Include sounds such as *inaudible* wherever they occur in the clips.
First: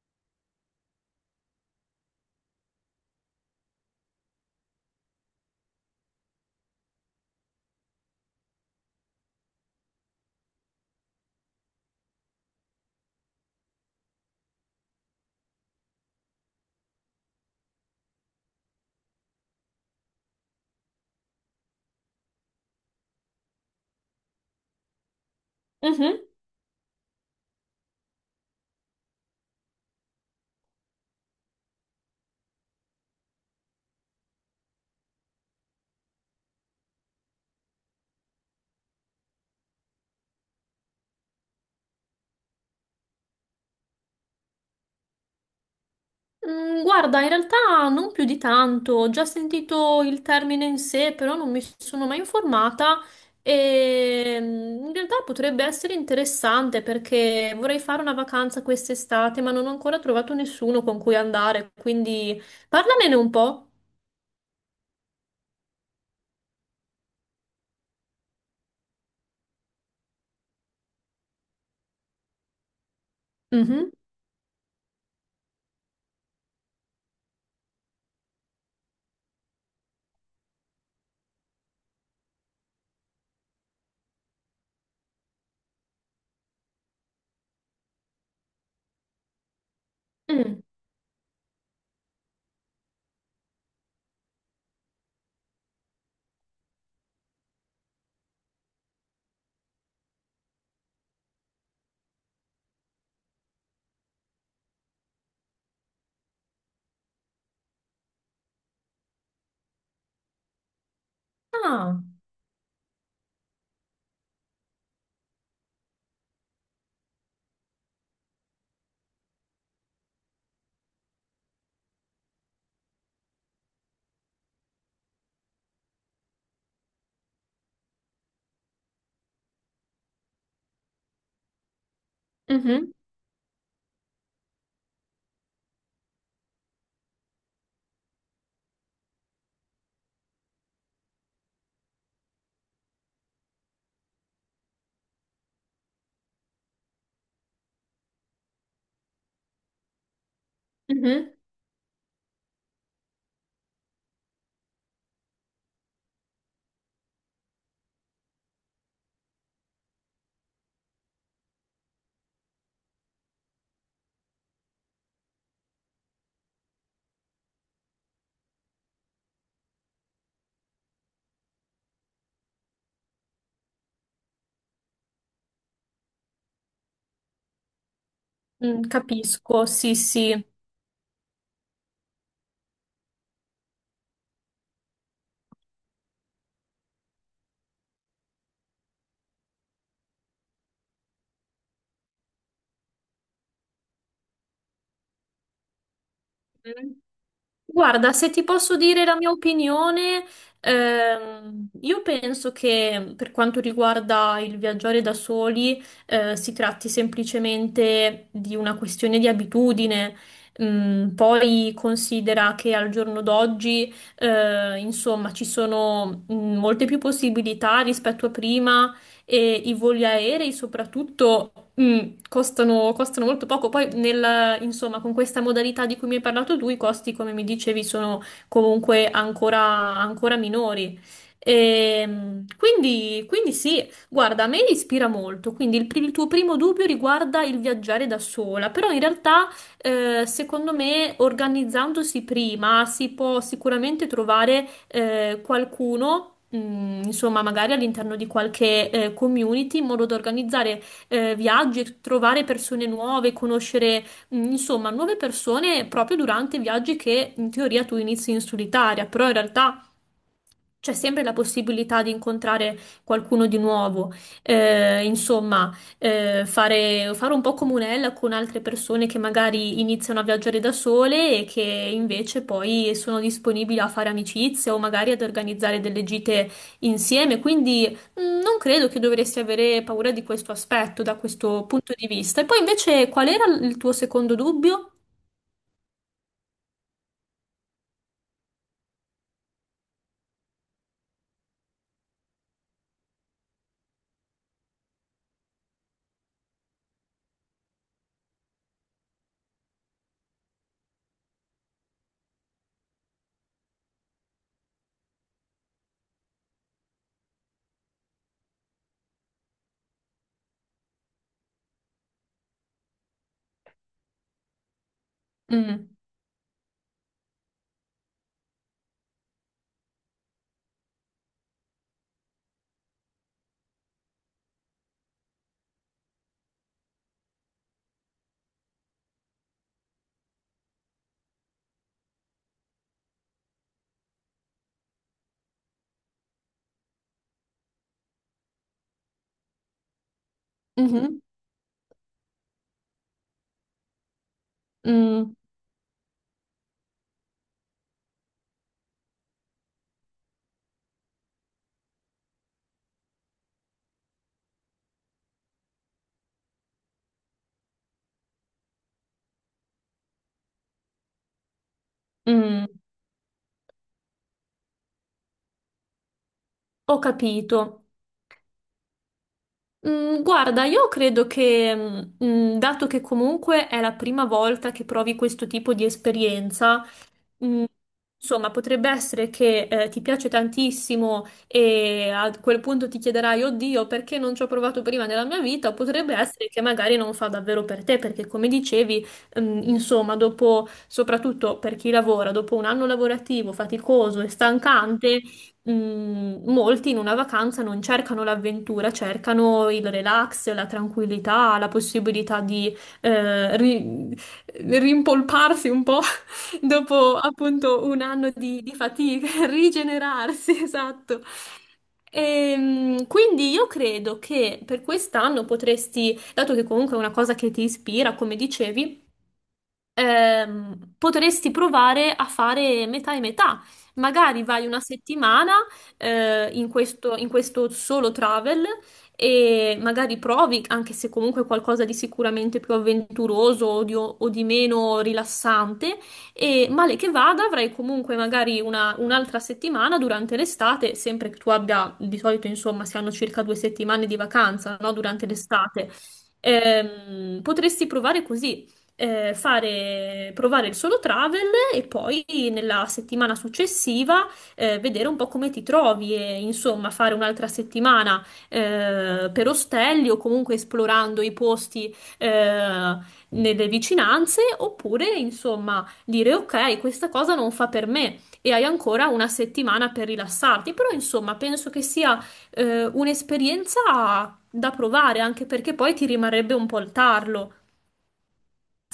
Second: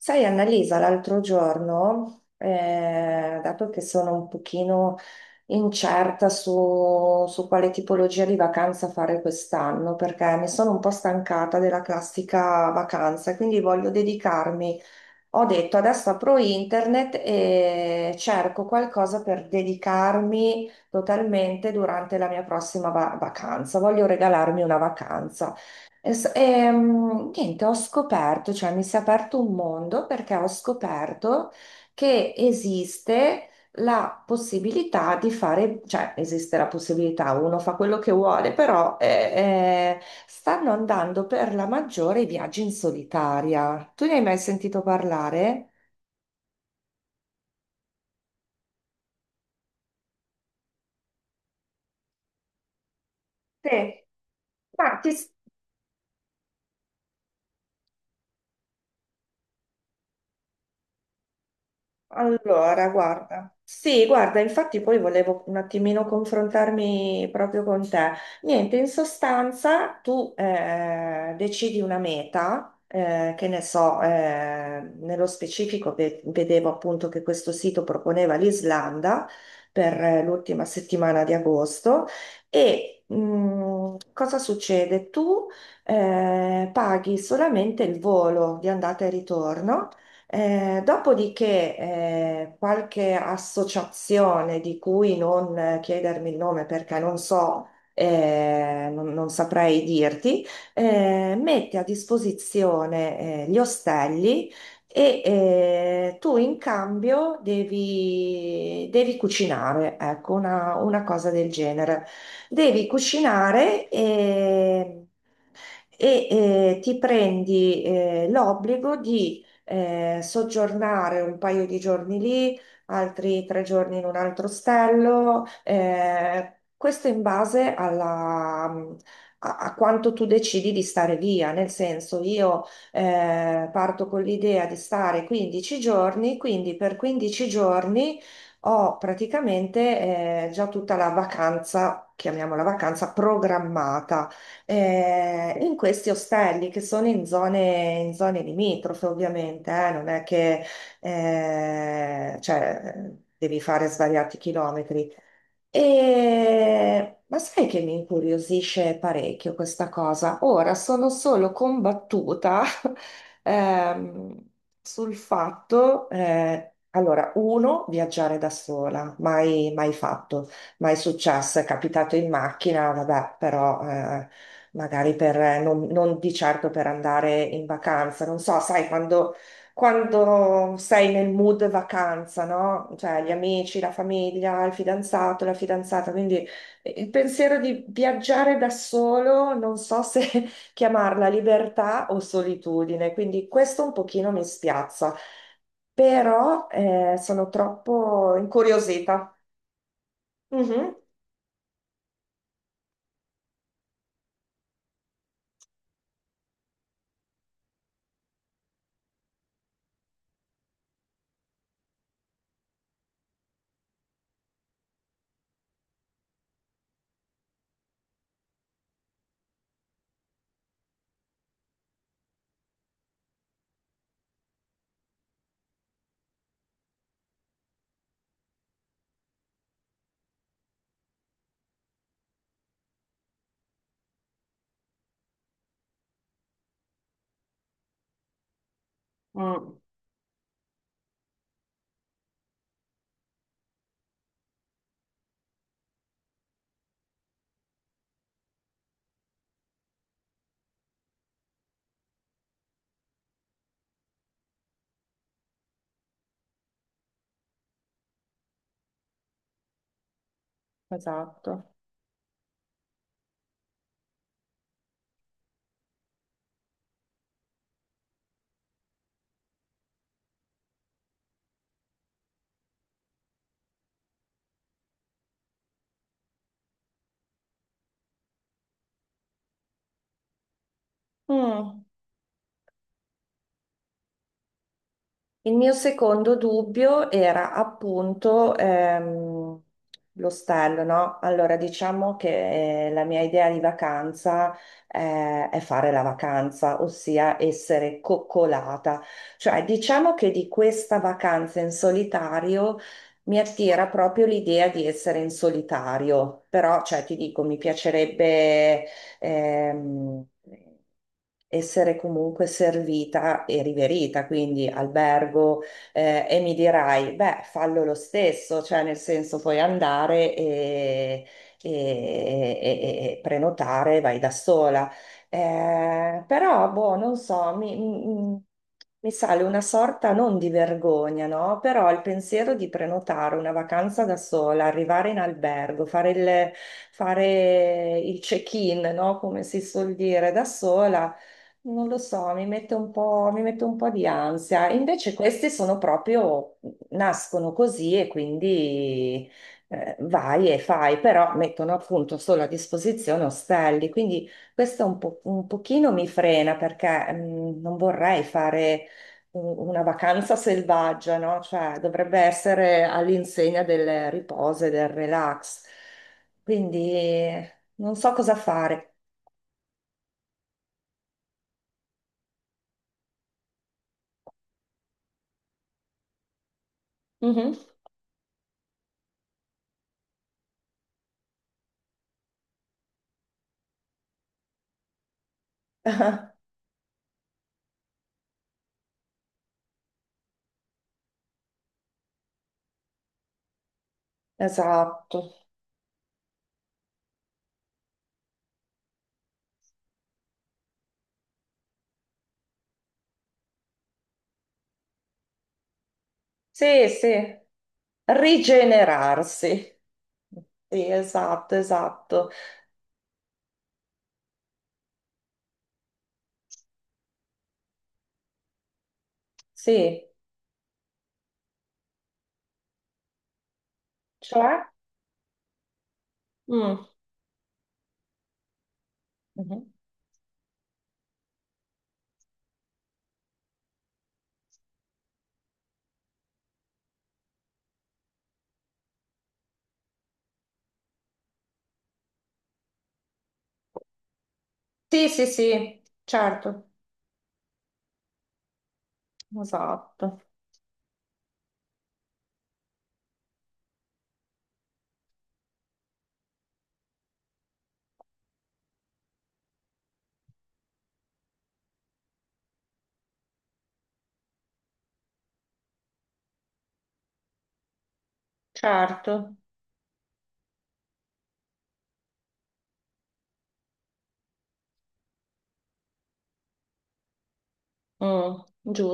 Sai, Annalisa, l'altro giorno, dato che sono un pochino incerta su quale tipologia di vacanza fare quest'anno, perché mi sono un po' stancata della classica vacanza, quindi voglio dedicarmi, ho detto, adesso apro internet e cerco qualcosa per dedicarmi totalmente durante la mia prossima vacanza. Voglio regalarmi una vacanza. Mhm. Niente, ho scoperto, cioè mi si è aperto un mondo perché ho scoperto che esiste la possibilità di fare, cioè esiste la possibilità, uno fa quello che vuole, però stanno andando per la maggiore i viaggi in solitaria. Tu ne hai mai sentito parlare? Guarda, in realtà non più di tanto, ho già sentito il termine in sé, però non mi sono mai informata Sì. e in Ma ti, realtà potrebbe essere interessante perché vorrei fare una vacanza quest'estate, ma non ho ancora trovato nessuno con cui andare, quindi allora, parlamene un guarda, po'. sì, guarda, infatti poi volevo un attimino confrontarmi proprio con te. Niente, in sostanza tu decidi una meta, che ne Mhm. so, nello specifico vedevo appunto che questo sito proponeva l'Islanda per l'ultima settimana di agosto e cosa succede? Tu paghi solamente il volo di andata e ritorno, Mm. dopodiché, qualche associazione di cui non, chiedermi il nome perché non so, non saprei dirti, mette a disposizione gli ostelli e, tu in cambio devi cucinare, ecco, una cosa del Ah, genere. Devi cucinare e, e ti prendi l'obbligo di soggiornare un paio di giorni lì, altri tre giorni in un altro ostello, questo in base a, a quanto tu decidi di stare via, nel senso io mhm, parto con l'idea di stare 15 giorni, quindi per 15 giorni ho praticamente già tutta la vacanza, chiamiamola vacanza, programmata in questi ostelli che sono in zone limitrofe, ovviamente, non è che mhm. Devi fare svariati chilometri. Ma sai che mi incuriosisce parecchio questa cosa? Ora sono solo combattuta, *laughs* ehm, sul fatto, allora, uno, viaggiare da sola, mai, mai fatto, mai successo, è capitato in macchina, vabbè, però magari per, non, non di certo per andare in vacanza, non so, Mm, sai, quando, capisco, sì, sì. quando sei nel mood vacanza, no? Cioè gli amici, la famiglia, il fidanzato, la fidanzata, quindi il pensiero di viaggiare da solo, non so se *laughs* chiamarla libertà o solitudine, quindi questo un pochino mi spiazza, però sono Guarda, se troppo ti posso dire la mia incuriosita. opinione, Mhm. Io penso che per quanto riguarda il viaggiare da soli, si tratti semplicemente di una questione di abitudine. Mm, poi considera che al giorno d'oggi, insomma, ci sono molte più possibilità rispetto a prima e i voli aerei soprattutto mm, costano molto poco. Poi, insomma, con questa modalità di cui mi hai parlato tu, i costi, come mi dicevi, sono comunque ancora minori. Quindi sì, guarda, a me ispira molto. Quindi il tuo primo dubbio riguarda il viaggiare da sola, però in realtà Mm. Secondo me, organizzandosi prima si può sicuramente trovare qualcuno. Insomma, magari all'interno di qualche community in modo da organizzare viaggi, trovare persone nuove, conoscere insomma nuove persone proprio durante viaggi che in teoria tu inizi in solitaria, però in realtà c'è sempre la Esatto. possibilità di incontrare qualcuno di nuovo. Insomma, fare un po' comunella con altre persone che magari iniziano a viaggiare da sole e che invece poi sono disponibili a fare amicizie o magari ad organizzare delle gite insieme. Quindi non credo che dovresti avere paura di questo aspetto da questo Mm. punto di vista. E poi invece qual era il tuo secondo dubbio? Il mio secondo dubbio era appunto l'ostello, no? Allora, diciamo che la mia idea di vacanza è fare la vacanza, ossia essere coccolata. Cioè, diciamo che di questa vacanza in solitario mi attira proprio l'idea di essere in solitario, però, cioè, ti dico, mi piacerebbe ehm, essere comunque servita e riverita, quindi albergo, Mm, e mi dirai, beh, fallo lo stesso, cioè nel senso puoi andare e, e prenotare, vai da sola. Però, boh, non so, mi sale una sorta non di vergogna, no? Però il pensiero di prenotare una vacanza da sola, arrivare in albergo, fare il check-in, no? Come si suol dire, da sola, mhm, non lo so, mi mette un po' di ansia. Invece mm, questi sono proprio, nascono così e quindi vai e fai, però mettono appunto solo a disposizione ostelli, quindi un pochino mi frena perché non vorrei fare una vacanza selvaggia, no? Cioè, dovrebbe mm. essere all'insegna del riposo e del relax. Quindi Ho capito. non so cosa fare. Guarda, io credo che, dato che comunque è la prima volta che provi questo tipo di esperienza, Mhm. Mm, insomma, potrebbe essere che ti piace tantissimo e a quel punto ti chiederai, oddio, perché non ci ho provato prima nella mia vita? O potrebbe essere che magari non fa davvero per te, perché come dicevi, insomma, dopo, soprattutto per chi lavora, dopo un anno lavorativo faticoso e Esatto. stancante, molti in una vacanza non cercano l'avventura, cercano il relax, la tranquillità, la possibilità di eh, ri- rimpolparsi un po' Sì, dopo sì. appunto un anno di fatica, *laughs* Rigenerarsi. rigenerarsi, Sì, esatto. esatto, esatto. Quindi io credo che per quest'anno potresti, dato che comunque è una cosa che ti ispira, come dicevi, Sì. Potresti provare a fare metà e metà. Magari Cioè? vai una settimana, Mm. In questo solo travel Mhm. e magari provi, anche se comunque qualcosa di sicuramente più avventuroso o di meno rilassante, e male che vada avrai comunque magari un'altra settimana durante l'estate, sempre che tu abbia, di solito insomma, si hanno circa due settimane di vacanza, no? Sì, sì, Durante sì, l'estate. certo. Potresti provare così Esatto. Provare il solo travel e poi nella settimana successiva vedere un po' come ti trovi e insomma fare un'altra settimana per ostelli o comunque esplorando i posti nelle vicinanze oppure insomma dire ok, questa cosa non fa per me. E hai ancora una Certo. settimana per rilassarti, però insomma penso che sia un'esperienza da provare anche perché poi ti rimarrebbe un po' il tarlo Mm,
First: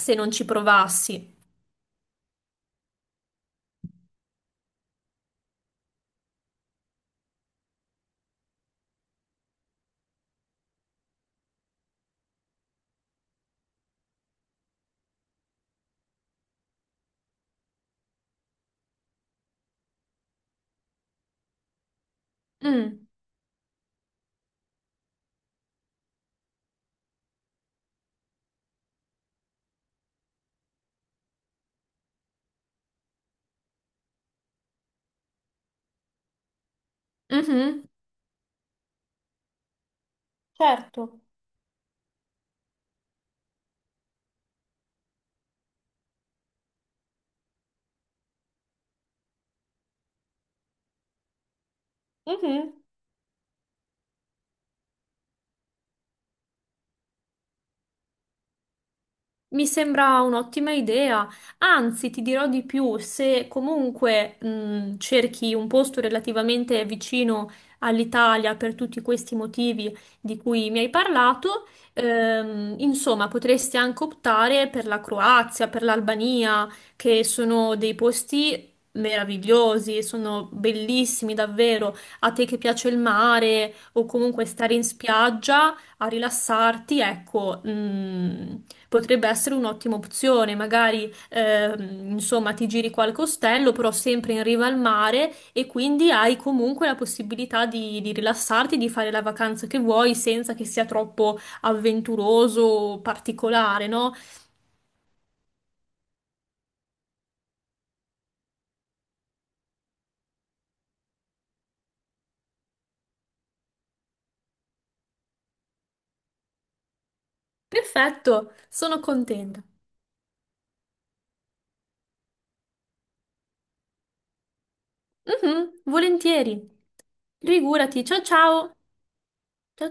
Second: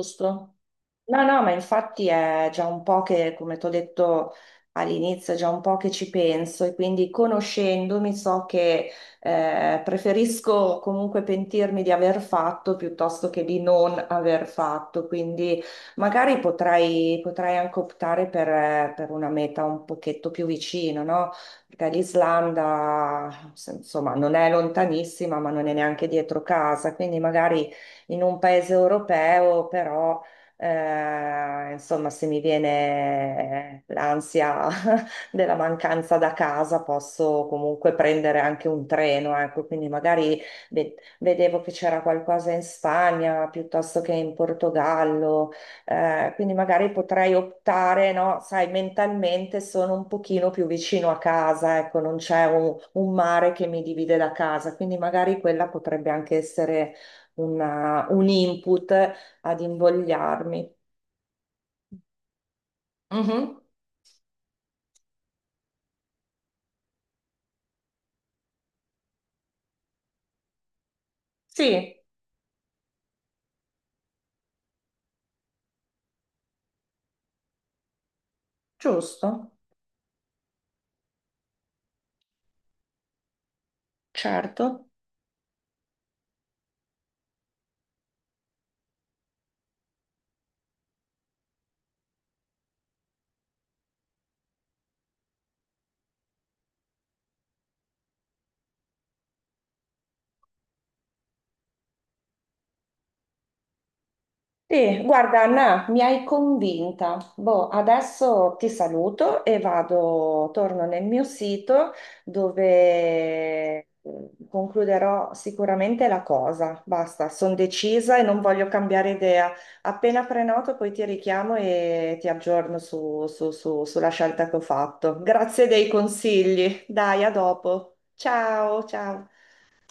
se non ci No, provassi. no, ma infatti è già un po' che, come ti ho detto all'inizio, è già un po' che ci penso e quindi conoscendomi so che preferisco comunque pentirmi di aver fatto piuttosto che di non aver fatto, quindi magari potrei anche optare per una meta un pochetto più vicina, no? Perché Mm, l'Islanda, insomma, non è lontanissima, ma non è neanche dietro casa, quindi magari in un paese europeo, però insomma, se mi viene l'ansia *laughs* della mancanza da casa, posso mhm, comunque prendere anche un treno, ecco, quindi magari certo. vedevo che c'era qualcosa in Spagna piuttosto che in Portogallo, quindi magari potrei optare, no? Sai, mentalmente sono un pochino più vicino a casa, ecco, non c'è Mhm. un mare che mi divide da casa, quindi magari quella potrebbe anche essere un input ad Mi sembra un'ottima invogliarmi. idea, anzi ti dirò di più, se Mhm. comunque cerchi un posto relativamente vicino all'Italia per tutti questi motivi di cui mi hai parlato, Sì, insomma potresti anche optare per la Croazia, per l'Albania, che sono dei posti giusto, meravigliosi, sono bellissimi davvero, a te che piace il mare o comunque stare in certo. spiaggia a rilassarti, ecco, mm, potrebbe essere un'ottima opzione. Magari, insomma, ti giri qualche ostello, però sempre in riva al mare e quindi hai comunque la possibilità di rilassarti, di fare la vacanza che vuoi senza che sia troppo avventuroso o particolare, no? Sì, guarda Anna, mi hai convinta. Boh, adesso ti saluto e vado, torno nel mio sito dove concluderò sicuramente la cosa. Basta, sono decisa e non Perfetto, voglio sono cambiare idea. contenta. Appena prenoto, poi ti richiamo e ti aggiorno sulla scelta che ho fatto. Grazie Mhm, dei volentieri. consigli. Dai, a dopo. Figurati, ciao ciao. Ciao, ciao. Ciao ciao.